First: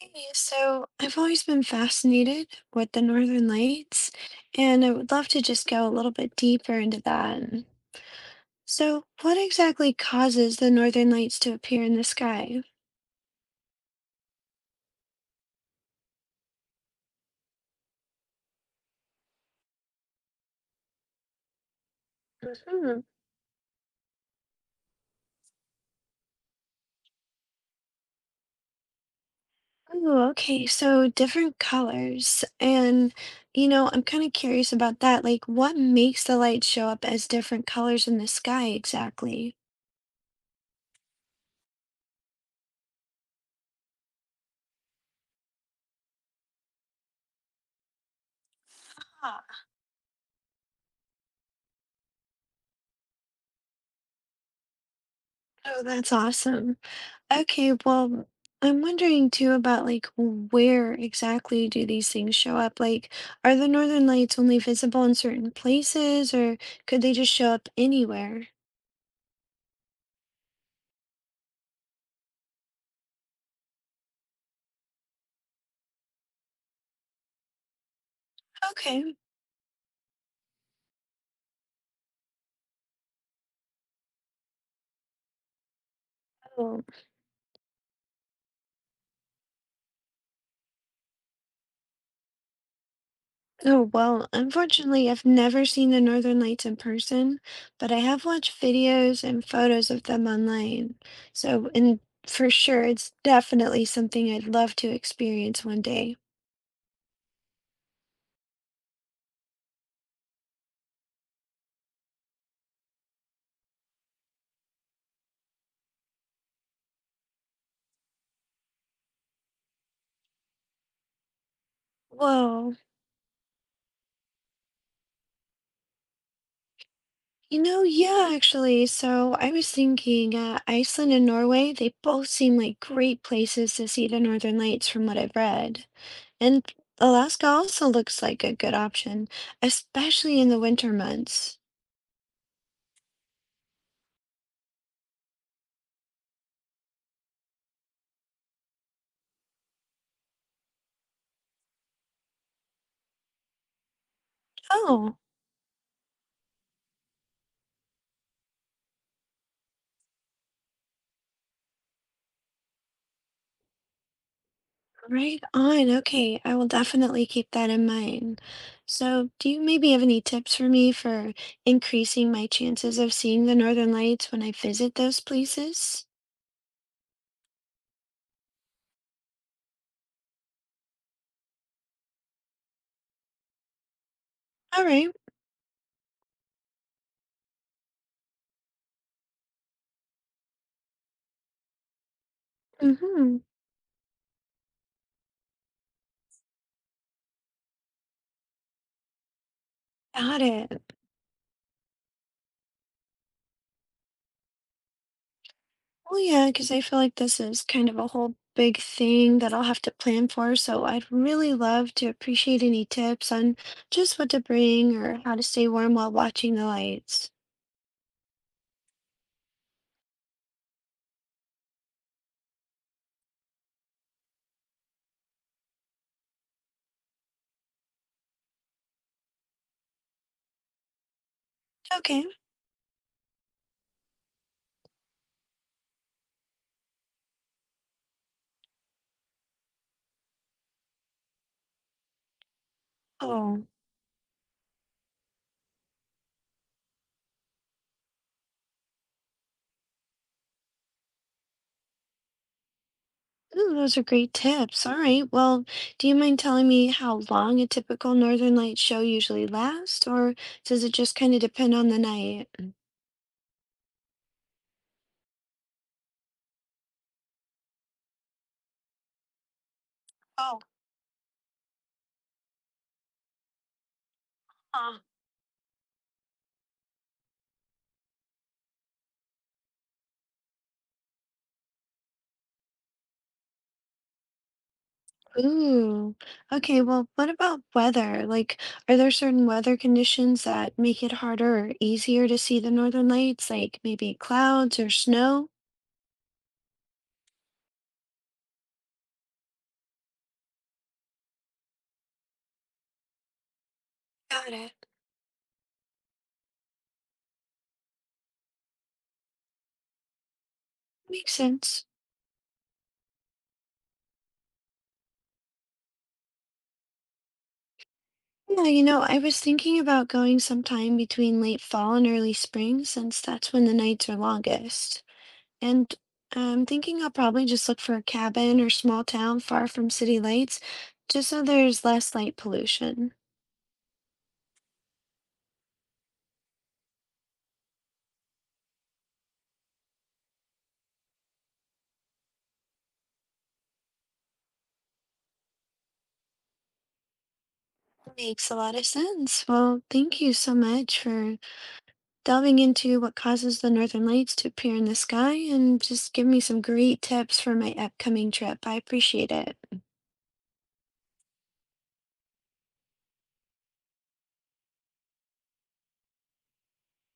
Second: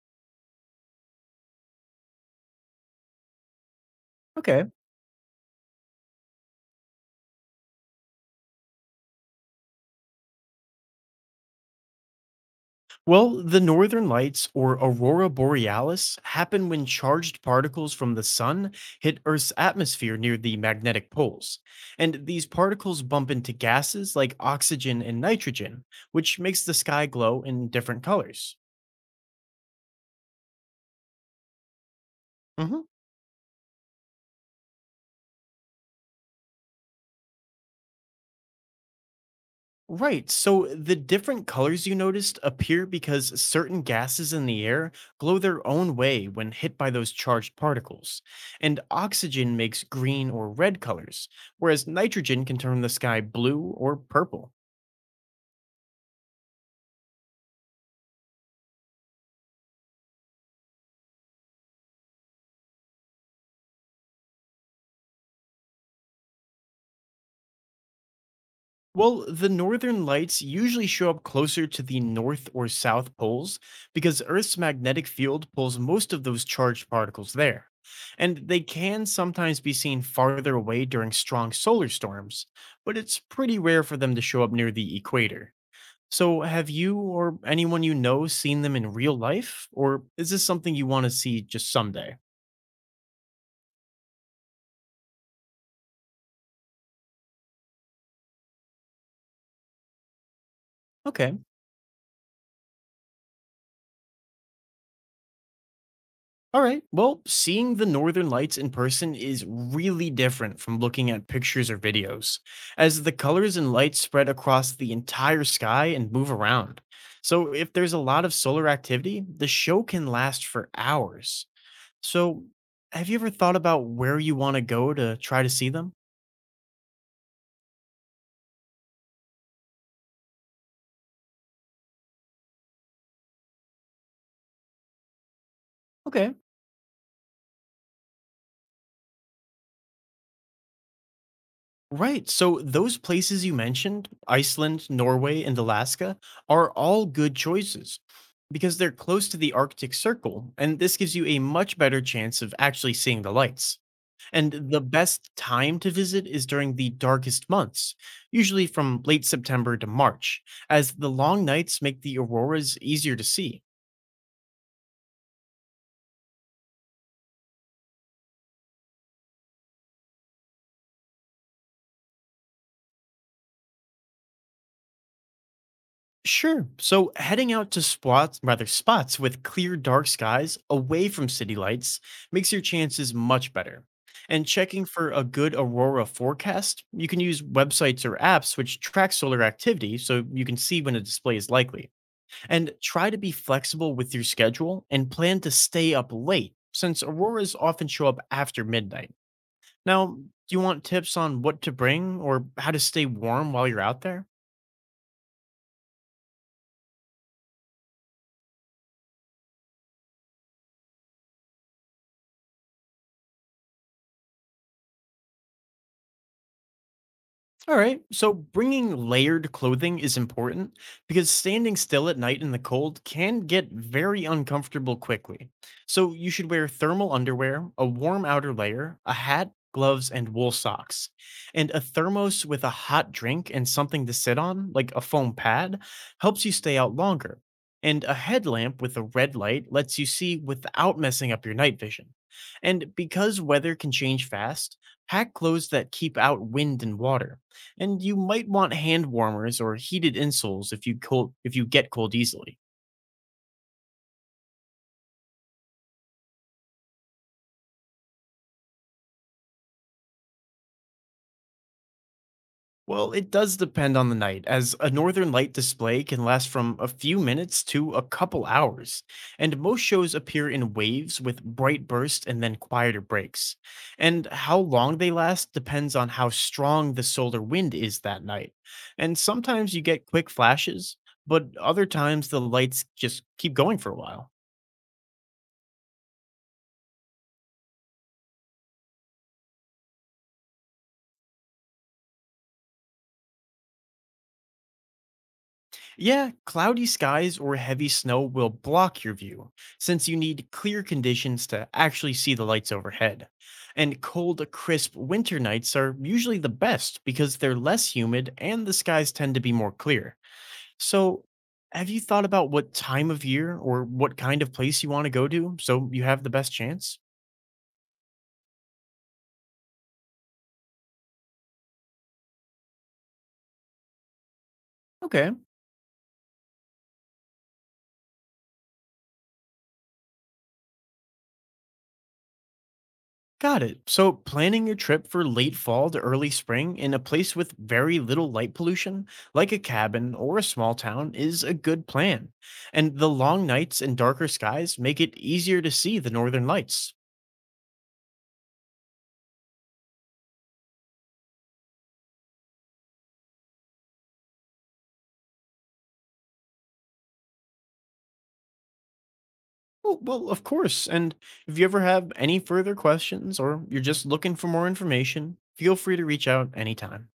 Hey, so I've always been fascinated with the Northern Lights, Okay. and I would love to just go a little bit deeper into that. So, what exactly causes the Northern Lights to appear in the sky? Well, the northern lights or aurora borealis happen when charged particles from the sun hit Earth's atmosphere near the magnetic poles. And these hmm particles bump into gases like oxygen and nitrogen, which makes the sky glow in different colors. Oh, okay. So different colors. Mhm. I'm kind of curious about that. Like, what makes the lights show up as different colors in the sky exactly? Right. So the different colors you noticed appear because certain gases in the air glow their own way when hit by those charged particles. And oxygen makes green or red colors, whereas nitrogen can turn the sky blue or purple. Oh, that's awesome. Okay, well, I'm wondering too about like where exactly do these things show up? Like, are the northern lights only visible in certain places, or could they just show up anywhere? Well, the northern lights usually show up closer to the north or south poles because Earth's magnetic field pulls most of those charged particles there. And they can Okay. sometimes be seen farther away during strong solar storms, but it's pretty rare for them to show up near the equator. So, have Oh, you or anyone you know seen them in real life? Or is this something you want to see just someday? oh, well, unfortunately, I've never seen the northern lights in person, but I have watched videos and photos of them online. Okay. So, and For sure, it's definitely something I'd love to experience one day. All right. Well, seeing the northern lights in person is really different from looking at pictures or videos, as the colors and lights spread across the entire sky and move around. So, if there's a lot of solar activity, the show can last for hours. So, Whoa. have you ever thought about where you want to go to try to see them? You know, yeah, actually. So I was thinking Iceland and Norway, they both seem like great places to see the Northern Lights from what I've read. Okay. And Alaska also looks like a good option, especially in the winter months. Right. So those places you mentioned, Iceland, Norway, and Alaska, are all good choices because they're close to the Arctic Circle, and this gives you a much better chance of actually seeing the lights. And the Oh, best time to visit is during the darkest months, usually from late September to March, as the long nights make the auroras easier to see. right on. Okay, I will definitely keep that in mind. So, do you maybe have any tips for me for increasing my chances of seeing the Northern Lights when I visit those places? Sure. So heading out to spots, rather spots with clear dark skies away from city lights makes your chances much better. And All checking right. for a good aurora forecast, you can use websites or apps which track solar activity so you can see when a display is likely. And try to be Mm-hmm. flexible with your schedule and plan to stay up late since auroras often show up after midnight. Now, do Got you want it. tips on what to bring or how to stay warm while you're out there? Well, yeah, because I feel like this is kind of a whole big thing that I'll have to plan for. So I'd really love to appreciate any tips on just what to bring or how to stay warm while watching the lights. All right, so bringing layered clothing is important because standing still at night in the cold can get very uncomfortable quickly. So you should wear thermal underwear, a warm outer layer, a hat, gloves, and wool socks. And a Okay. thermos with a hot drink and something to sit on, like a foam pad, helps you stay out longer. And a headlamp with a red light lets you see without messing up your night vision. And because Oh, weather can change fast, pack clothes that keep out wind and water and you might want hand warmers or heated insoles if you cold, if you get cold easily. Ooh, those are great tips. All right. Well, do you mind telling me how long a typical Northern Light show usually lasts, or does it just kind of depend on the night? Well, it does depend on the night, as a northern light display can last from a few minutes to a couple hours, and most shows appear Oh, in waves with bright bursts and then quieter breaks. And how huh. long they last depends on how strong the solar wind is that night. And sometimes you get quick flashes, but other times the lights just keep going for a while. Ooh. Okay, well, what about weather? Like, are there certain weather conditions that make it harder or easier to see the northern lights, like maybe clouds or snow? Yeah, cloudy skies or heavy snow will block your view, since you need clear conditions to actually see the lights overhead. And cold, Got it. crisp winter nights are usually the best because they're less humid and the skies tend to be more clear. So, Makes sense. have you thought about what time of year or what kind of place you want to go to so you have the best chance? Yeah, you know, I was thinking about going sometime between late fall and early spring, since that's when the nights are longest. Okay. And I'm thinking I'll probably just look for a cabin or small town far from city lights, just so there's less light pollution. Got it. So, planning your trip for late fall to early spring in a place with very little light pollution, like a cabin or a small town, is a good plan. And the long nights and darker skies make it easier to see the northern lights. Makes a lot of sense. Well, thank you so much for delving into what causes the northern lights to appear in the sky and just give me some great tips for my upcoming trip. I appreciate it. Well, of course. And if you ever have any further questions or you're just looking for more information, feel free to reach out anytime.